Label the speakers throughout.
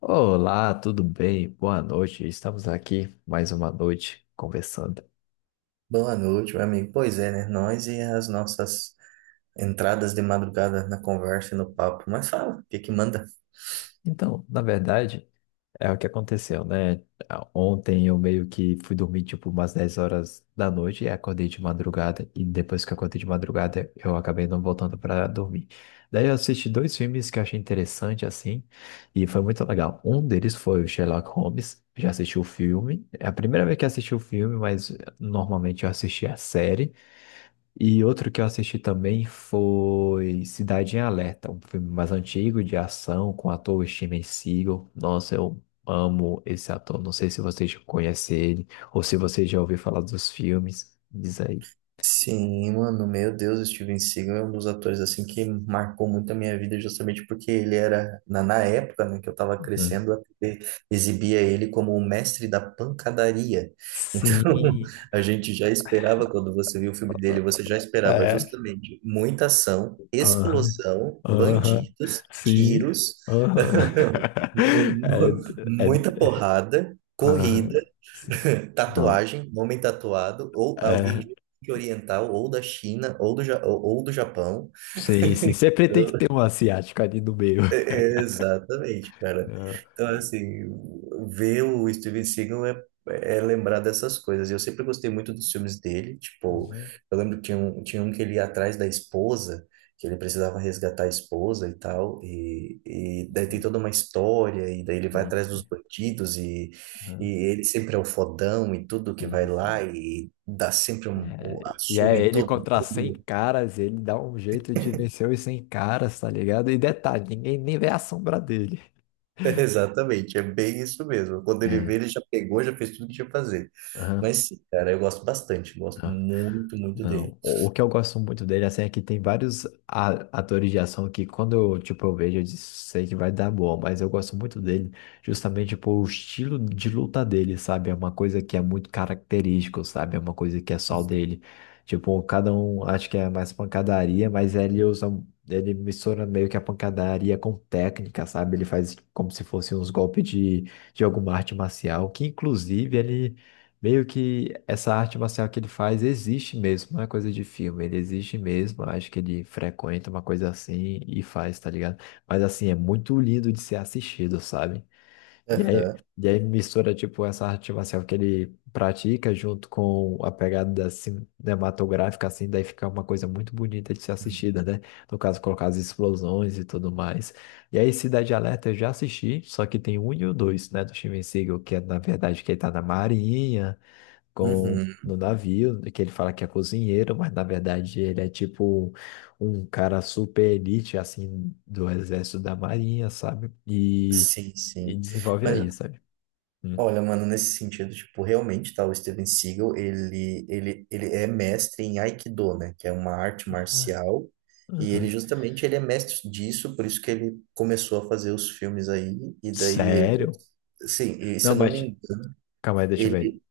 Speaker 1: Olá, tudo bem? Boa noite. Estamos aqui mais uma noite conversando.
Speaker 2: Boa noite, meu amigo. Pois é, né? Nós e as nossas entradas de madrugada na conversa e no papo. Mas fala, o que que manda?
Speaker 1: Então, na verdade, é o que aconteceu, né? Ontem eu meio que fui dormir tipo umas 10 horas da noite e acordei de madrugada. E depois que eu acordei de madrugada, eu acabei não voltando para dormir. Daí eu assisti dois filmes que eu achei interessante assim e foi muito legal. Um deles foi o Sherlock Holmes. Já assisti o filme. É a primeira vez que assisti o filme, mas normalmente eu assisti a série. E outro que eu assisti também foi Cidade em Alerta, um filme mais antigo de ação com o ator Steven Seagal. Nossa, eu amo esse ator. Não sei se você já conhece ele ou se você já ouviu falar dos filmes. Diz aí.
Speaker 2: Sim, mano, meu Deus, o Steven Seagal é um dos atores assim que marcou muito a minha vida justamente porque ele era, na época, né, que eu tava
Speaker 1: Hum.
Speaker 2: crescendo, a TV exibia ele como o mestre da pancadaria. Então,
Speaker 1: Sim.
Speaker 2: a gente já esperava, quando você viu o filme dele, você já esperava
Speaker 1: É,
Speaker 2: justamente muita ação,
Speaker 1: aham,
Speaker 2: explosão,
Speaker 1: aham,
Speaker 2: bandidos,
Speaker 1: sim,
Speaker 2: tiros,
Speaker 1: aham. É,
Speaker 2: Mu-
Speaker 1: é,
Speaker 2: Muita porrada, corrida,
Speaker 1: aham, sim, não,
Speaker 2: tatuagem, homem tatuado, ou alguém
Speaker 1: é,
Speaker 2: de oriental, ou da China, ou do, Ja- ou do Japão.
Speaker 1: sim, sim, sempre tem que ter um asiático ali no meio.
Speaker 2: É, exatamente, cara.
Speaker 1: Não.
Speaker 2: Então, assim, ver o Steven Seagal é lembrar dessas coisas. Eu sempre gostei muito dos filmes dele. Tipo,
Speaker 1: Uhum.
Speaker 2: eu lembro que tinha um que ele ia atrás da esposa, que ele precisava resgatar a esposa e tal. E daí tem toda uma história, e daí ele vai
Speaker 1: Sim,
Speaker 2: atrás dos
Speaker 1: sim.
Speaker 2: bandidos, e
Speaker 1: Aham.
Speaker 2: ele sempre é o fodão e tudo que vai
Speaker 1: Tem, sim.
Speaker 2: lá e dá sempre
Speaker 1: É,
Speaker 2: a
Speaker 1: e
Speaker 2: surra
Speaker 1: é
Speaker 2: em
Speaker 1: ele
Speaker 2: todo
Speaker 1: contra 100
Speaker 2: mundo.
Speaker 1: caras, ele dá um jeito de vencer os 100 caras, tá ligado? E detalhe, ninguém nem vê a sombra dele.
Speaker 2: Exatamente, é bem isso mesmo. Quando ele
Speaker 1: É,
Speaker 2: vê, ele já pegou, já fez tudo que tinha que fazer.
Speaker 1: aham,
Speaker 2: Mas sim, cara, eu gosto bastante, gosto
Speaker 1: aham.
Speaker 2: muito, muito dele.
Speaker 1: Não, o que eu gosto muito dele, assim, é que tem vários atores de ação que quando eu, tipo, eu vejo, eu sei que vai dar boa, mas eu gosto muito dele justamente por o estilo de luta dele, sabe? É uma coisa que é muito característico, sabe? É uma coisa que é só dele. Tipo, cada um acho que é mais pancadaria, mas ele mistura meio que a pancadaria com técnica, sabe? Ele faz como se fosse uns golpes de alguma arte marcial, que inclusive ele meio que essa arte marcial que ele faz existe mesmo, não é coisa de filme, ele existe mesmo. Acho que ele frequenta uma coisa assim e faz, tá ligado? Mas assim, é muito lindo de ser assistido, sabe? E aí,
Speaker 2: Aham.
Speaker 1: e aí mistura, tipo, essa arte marcial que ele pratica junto com a pegada cinematográfica, assim, daí fica uma coisa muito bonita de ser assistida, né? No caso, colocar as explosões e tudo mais. E aí, Cidade Alerta eu já assisti, só que tem um e o dois, né? Do Steven Seagal, que é, na verdade, que ele tá na Marinha com
Speaker 2: Uhum.
Speaker 1: no navio, que ele fala que é cozinheiro, mas na verdade ele é tipo um cara super elite, assim, do exército da marinha, sabe? E,
Speaker 2: Sim,
Speaker 1: e
Speaker 2: sim.
Speaker 1: desenvolve
Speaker 2: Mas
Speaker 1: aí, sabe? Hum.
Speaker 2: olha, mano, nesse sentido, tipo, realmente, tá, o Steven Seagal, ele é mestre em Aikido, né, que é uma arte
Speaker 1: Aham,
Speaker 2: marcial, e ele
Speaker 1: aham.
Speaker 2: justamente ele é mestre disso, por isso que ele começou a fazer os filmes aí, e daí,
Speaker 1: Sério?
Speaker 2: sim, e se
Speaker 1: Não,
Speaker 2: eu não me
Speaker 1: mas
Speaker 2: engano,
Speaker 1: calma aí, deixa eu ver.
Speaker 2: ele,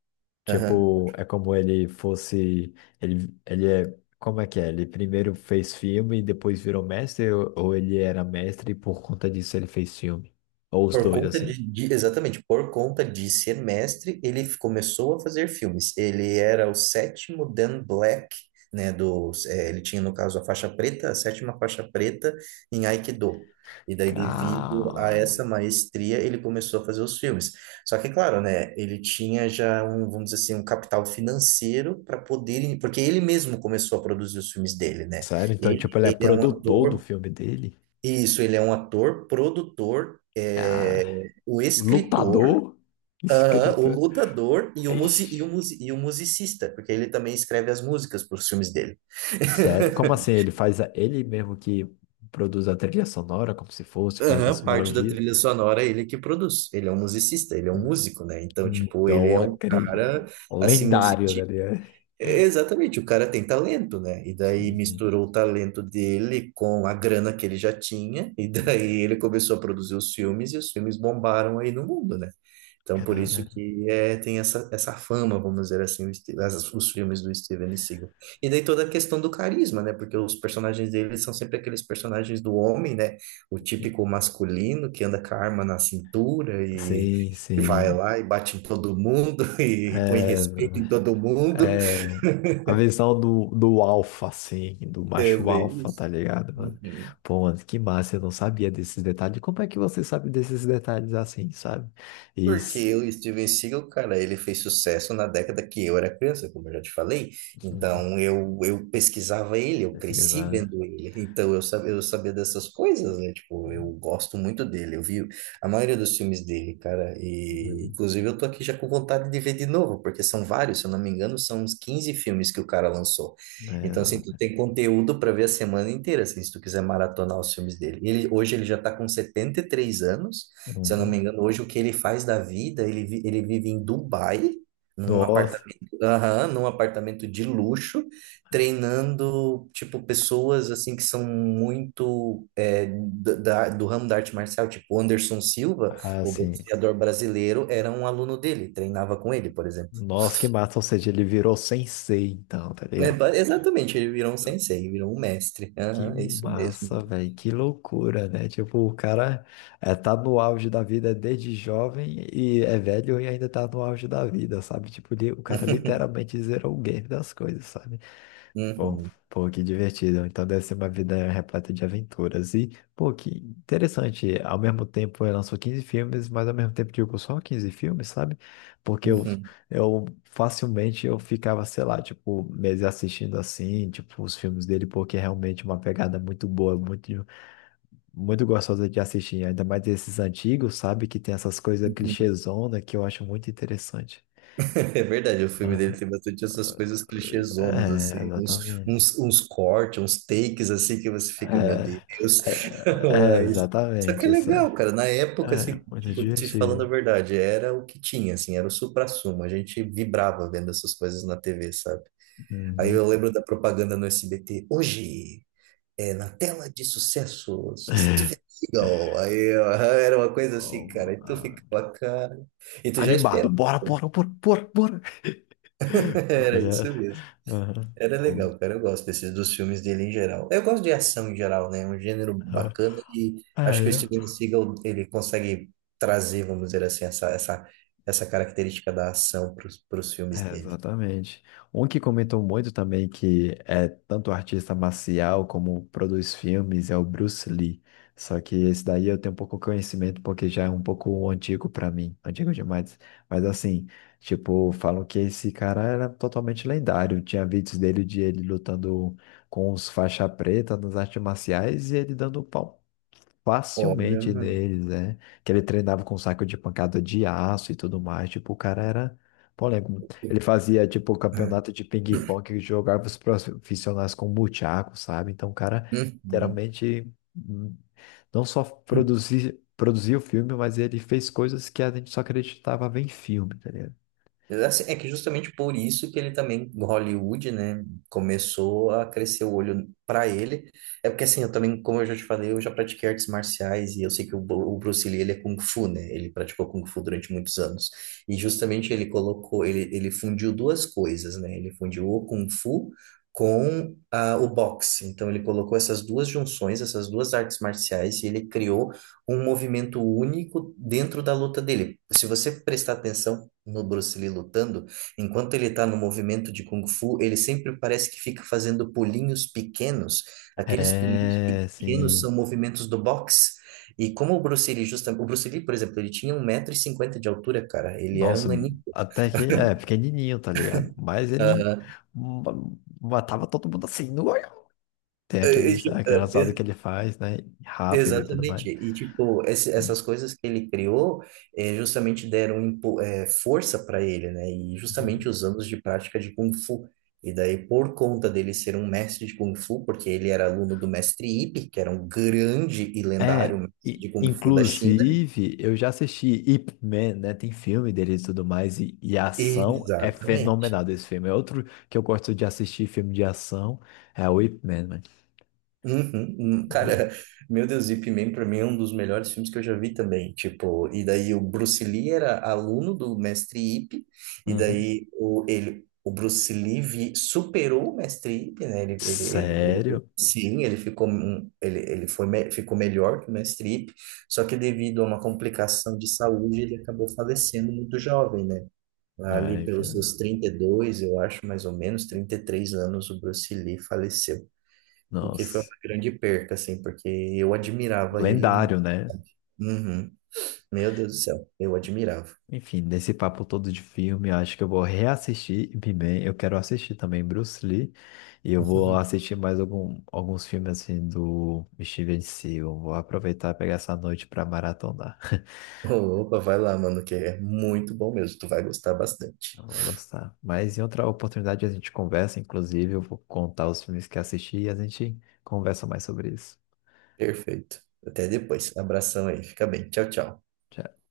Speaker 2: aham.
Speaker 1: Tipo, é como ele fosse. Ele é. Como é que é? Ele primeiro fez filme e depois virou mestre? Ou ele era mestre e por conta disso ele fez filme? Ou os
Speaker 2: Por
Speaker 1: dois,
Speaker 2: conta
Speaker 1: assim?
Speaker 2: exatamente, por conta de ser mestre, ele começou a fazer filmes. Ele era o sétimo Dan Black, né, ele tinha, no caso, a faixa preta, a sétima faixa preta em Aikido. E daí, devido a
Speaker 1: Calma.
Speaker 2: essa maestria, ele começou a fazer os filmes. Só que, claro, né, ele tinha já um, vamos dizer assim, um capital financeiro para poder, porque ele mesmo começou a produzir os filmes dele, né?
Speaker 1: Sério? Então, tipo,
Speaker 2: Ele,
Speaker 1: ele é
Speaker 2: ele é um
Speaker 1: produtor do
Speaker 2: ator,
Speaker 1: filme dele?
Speaker 2: isso, ele é um ator, produtor,
Speaker 1: Ah,
Speaker 2: é, o escritor,
Speaker 1: lutador,
Speaker 2: aham, o
Speaker 1: escritor.
Speaker 2: lutador e o, musi, e, o
Speaker 1: Ixi,
Speaker 2: musi, e o musicista, porque ele também escreve as músicas para os filmes dele.
Speaker 1: sério? Como assim? Ele mesmo que produz a trilha sonora, como se fosse, faz as
Speaker 2: Aham, parte da
Speaker 1: melodias.
Speaker 2: trilha sonora é ele que produz. Ele é um musicista, ele é um músico, né? Então, tipo, ele
Speaker 1: Então,
Speaker 2: é um cara,
Speaker 1: acredito.
Speaker 2: assim, no
Speaker 1: Lendário, né?
Speaker 2: sentido. É, exatamente, o cara tem talento, né? E daí
Speaker 1: Sim, sim.
Speaker 2: misturou o talento dele com a grana que ele já tinha, e daí ele começou a produzir os filmes, e os filmes bombaram aí no mundo, né? Então, por
Speaker 1: Cara,
Speaker 2: isso que é, tem essa fama, vamos dizer assim, os filmes do Steven Seagal. E daí toda a questão do carisma, né? Porque os personagens dele são sempre aqueles personagens do homem, né? O típico masculino que anda com a arma na cintura e,
Speaker 1: sim,
Speaker 2: e vai
Speaker 1: sim.
Speaker 2: lá e bate em todo mundo e põe
Speaker 1: É,
Speaker 2: respeito em todo mundo.
Speaker 1: é, a visão do alfa, assim, do
Speaker 2: É
Speaker 1: macho
Speaker 2: bem
Speaker 1: alfa,
Speaker 2: isso.
Speaker 1: tá ligado, mano?
Speaker 2: Uhum.
Speaker 1: Pô, mano, que massa, eu não sabia desses detalhes. Como é que você sabe desses detalhes assim, sabe? E... s-
Speaker 2: Porque o Steven Seagal, cara, ele fez sucesso na década que eu era criança, como eu já te falei.
Speaker 1: Uhum.
Speaker 2: Então, eu pesquisava ele, eu
Speaker 1: Esse que
Speaker 2: cresci
Speaker 1: tá-
Speaker 2: vendo ele. Então, eu sabia dessas coisas, né? Tipo, eu gosto muito dele. Eu vi a maioria dos filmes dele, cara. E,
Speaker 1: Uhum.
Speaker 2: inclusive, eu tô aqui já com vontade de ver de novo, porque são vários, se eu não me engano, são uns 15 filmes que o cara lançou. Então, assim, tu
Speaker 1: É,
Speaker 2: tem conteúdo para ver a semana inteira, assim, se tu quiser maratonar os filmes dele. Ele, hoje ele já tá com 73 anos. Se eu não
Speaker 1: uhum.
Speaker 2: me engano, hoje o que ele faz da vida, ele, ele vive em Dubai, num
Speaker 1: Nossa,
Speaker 2: apartamento, aham, num apartamento de luxo, treinando, tipo, pessoas, assim, que são muito do ramo da arte marcial, tipo, o Anderson Silva, o
Speaker 1: assim,
Speaker 2: boxeador brasileiro, era um aluno dele, treinava com ele, por exemplo.
Speaker 1: nossa, que massa, ou seja, ele virou sensei, então, tá
Speaker 2: É,
Speaker 1: ligado?
Speaker 2: exatamente, ele virou um sensei, virou um mestre.
Speaker 1: Que
Speaker 2: Aham, é isso mesmo.
Speaker 1: massa, velho, que loucura, né? Tipo, o cara é, tá no auge da vida desde jovem e é velho e ainda tá no auge da vida, sabe? Tipo, o cara literalmente zerou o game das coisas, sabe? Bom,
Speaker 2: Uhum,
Speaker 1: pô, que divertido. Então deve ser uma vida repleta de aventuras. E, pô, que interessante. Ao mesmo tempo, ele lançou 15 filmes, mas ao mesmo tempo, digo, só 15 filmes, sabe? Porque eu,
Speaker 2: uhum,
Speaker 1: eu facilmente eu ficava, sei lá, tipo, meses assistindo assim, tipo, os filmes dele, porque é realmente uma pegada muito boa, muito, muito gostosa de assistir. Ainda mais esses antigos, sabe? Que tem essas coisas
Speaker 2: uhum.
Speaker 1: clichêzona que eu acho muito interessante.
Speaker 2: É verdade, o filme dele
Speaker 1: Aham.
Speaker 2: tem bastante essas coisas clichêzonas,
Speaker 1: É,
Speaker 2: assim, uns,
Speaker 1: exatamente.
Speaker 2: uns, uns cortes, uns takes, assim, que você fica, meu Deus.
Speaker 1: É, é, é,
Speaker 2: Mas, só que
Speaker 1: exatamente,
Speaker 2: é
Speaker 1: isso é,
Speaker 2: legal, cara. Na época,
Speaker 1: é
Speaker 2: assim,
Speaker 1: muito
Speaker 2: tipo, te falando a
Speaker 1: divertido.
Speaker 2: verdade, era o que tinha, assim, era o suprassumo. A gente vibrava vendo essas coisas na TV, sabe? Aí eu
Speaker 1: Uhum.
Speaker 2: lembro da propaganda no SBT, hoje, na tela de sucesso, Steven Seagal. Aí ó, era uma coisa assim, cara,
Speaker 1: Oh,
Speaker 2: e tu
Speaker 1: ah,
Speaker 2: ficava, cara, e tu já
Speaker 1: animado,
Speaker 2: esperava,
Speaker 1: bora, bora, bora, bora, bora.
Speaker 2: era
Speaker 1: Beleza.
Speaker 2: isso mesmo.
Speaker 1: Uhum.
Speaker 2: Era
Speaker 1: Bom,
Speaker 2: legal, cara. Eu gosto desses dos filmes dele em geral. Eu gosto de ação em geral, né? É um gênero bacana e
Speaker 1: ah,
Speaker 2: acho que o
Speaker 1: é.
Speaker 2: Steven Seagal ele consegue trazer, vamos dizer assim, essa característica da ação para os filmes
Speaker 1: É,
Speaker 2: dele.
Speaker 1: exatamente. Um que comentou muito também que é tanto artista marcial como produz filmes é o Bruce Lee. Só que esse daí eu tenho pouco conhecimento porque já é um pouco antigo para mim, antigo demais. Mas assim, tipo, falam que esse cara era totalmente lendário. Tinha vídeos dele de ele lutando com os faixa preta nas artes marciais e ele dando
Speaker 2: Olha,
Speaker 1: facilmente
Speaker 2: mano.
Speaker 1: deles, né? Que ele treinava com saco de pancada de aço e tudo mais. Tipo, o cara era polêmico. Ele fazia, tipo, campeonato de ping-pong que jogava os profissionais com buchaco, sabe? Então, o cara
Speaker 2: Uhum.
Speaker 1: literalmente não só produzia o filme, mas ele fez coisas que a gente só acreditava ver em filme, tá ligado?
Speaker 2: Mas, assim, é que justamente por isso que ele também, no Hollywood, né, começou a crescer o olho para ele. É porque, assim, eu também, como eu já te falei, eu já pratiquei artes marciais e eu sei que o o Bruce Lee, ele é Kung Fu, né? Ele praticou Kung Fu durante muitos anos. E justamente ele colocou, ele fundiu duas coisas, né? Ele fundiu o Kung Fu com o boxe. Então, ele colocou essas duas junções, essas duas artes marciais e ele criou um movimento único dentro da luta dele. Se você prestar atenção, no Bruce Lee lutando, enquanto ele tá no movimento de Kung Fu, ele sempre parece que fica fazendo pulinhos pequenos. Aqueles pulinhos
Speaker 1: É,
Speaker 2: pequenos são
Speaker 1: sim.
Speaker 2: movimentos do boxe. E como o Bruce Lee, justamente, o Bruce Lee, por exemplo, ele tinha 1,50 m de altura, cara. Ele era um
Speaker 1: Nossa,
Speaker 2: naninho.
Speaker 1: até que é pequenininho, tá ligado? Mas ele
Speaker 2: Aham.
Speaker 1: ma- matava todo mundo assim. Tem aquelas rodas que ele faz, né? Rápido e tudo mais.
Speaker 2: Exatamente. E, tipo,
Speaker 1: Hum,
Speaker 2: essas coisas que ele criou justamente deram força para ele, né? E
Speaker 1: hum.
Speaker 2: justamente os anos de prática de Kung Fu. E daí, por conta dele ser um mestre de Kung Fu, porque ele era aluno do mestre Ip, que era um grande e lendário
Speaker 1: É,
Speaker 2: mestre
Speaker 1: e,
Speaker 2: de Kung Fu da China.
Speaker 1: inclusive, eu já assisti Ip Man, né? Tem filme dele e tudo mais, e a ação é
Speaker 2: Exatamente.
Speaker 1: fenomenal desse filme. É outro que eu gosto de assistir filme de ação é o Ip Man, mano.
Speaker 2: Uhum, uhum.
Speaker 1: Uhum.
Speaker 2: Cara, meu Deus, Ip Man pra mim é um dos melhores filmes que eu já vi também. Tipo, e daí o Bruce Lee era aluno do mestre Ip, e
Speaker 1: Uhum.
Speaker 2: daí o Bruce Lee superou o mestre Ip, né? Ele, ele, ele- ele-
Speaker 1: Sério?
Speaker 2: sim, ele ficou, um- ele foi, me- ficou melhor que o mestre Ip, só que devido a uma complicação de saúde, ele acabou falecendo muito jovem, né? Ali
Speaker 1: Ai,
Speaker 2: pelos seus 32 eu acho, mais ou menos, 33 anos, o Bruce Lee faleceu. O que foi
Speaker 1: nossa.
Speaker 2: uma grande perca, assim, porque eu admirava ele.
Speaker 1: Lendário, né?
Speaker 2: Uhum. Meu Deus do céu, eu admirava.
Speaker 1: Enfim, nesse papo todo de filme, eu acho que eu vou reassistir He-Man. Eu quero assistir também Bruce Lee. E eu vou assistir mais alguns filmes assim do Steven Seagal. Vou aproveitar e pegar essa noite para maratonar.
Speaker 2: Opa, vai lá, mano, que é muito bom mesmo. Tu vai gostar bastante.
Speaker 1: Eu vou gostar. Mas em outra oportunidade a gente conversa, inclusive, eu vou contar os filmes que assisti e a gente conversa mais sobre isso.
Speaker 2: Perfeito. Até depois. Abração aí. Fica bem. Tchau, tchau.
Speaker 1: Tchau.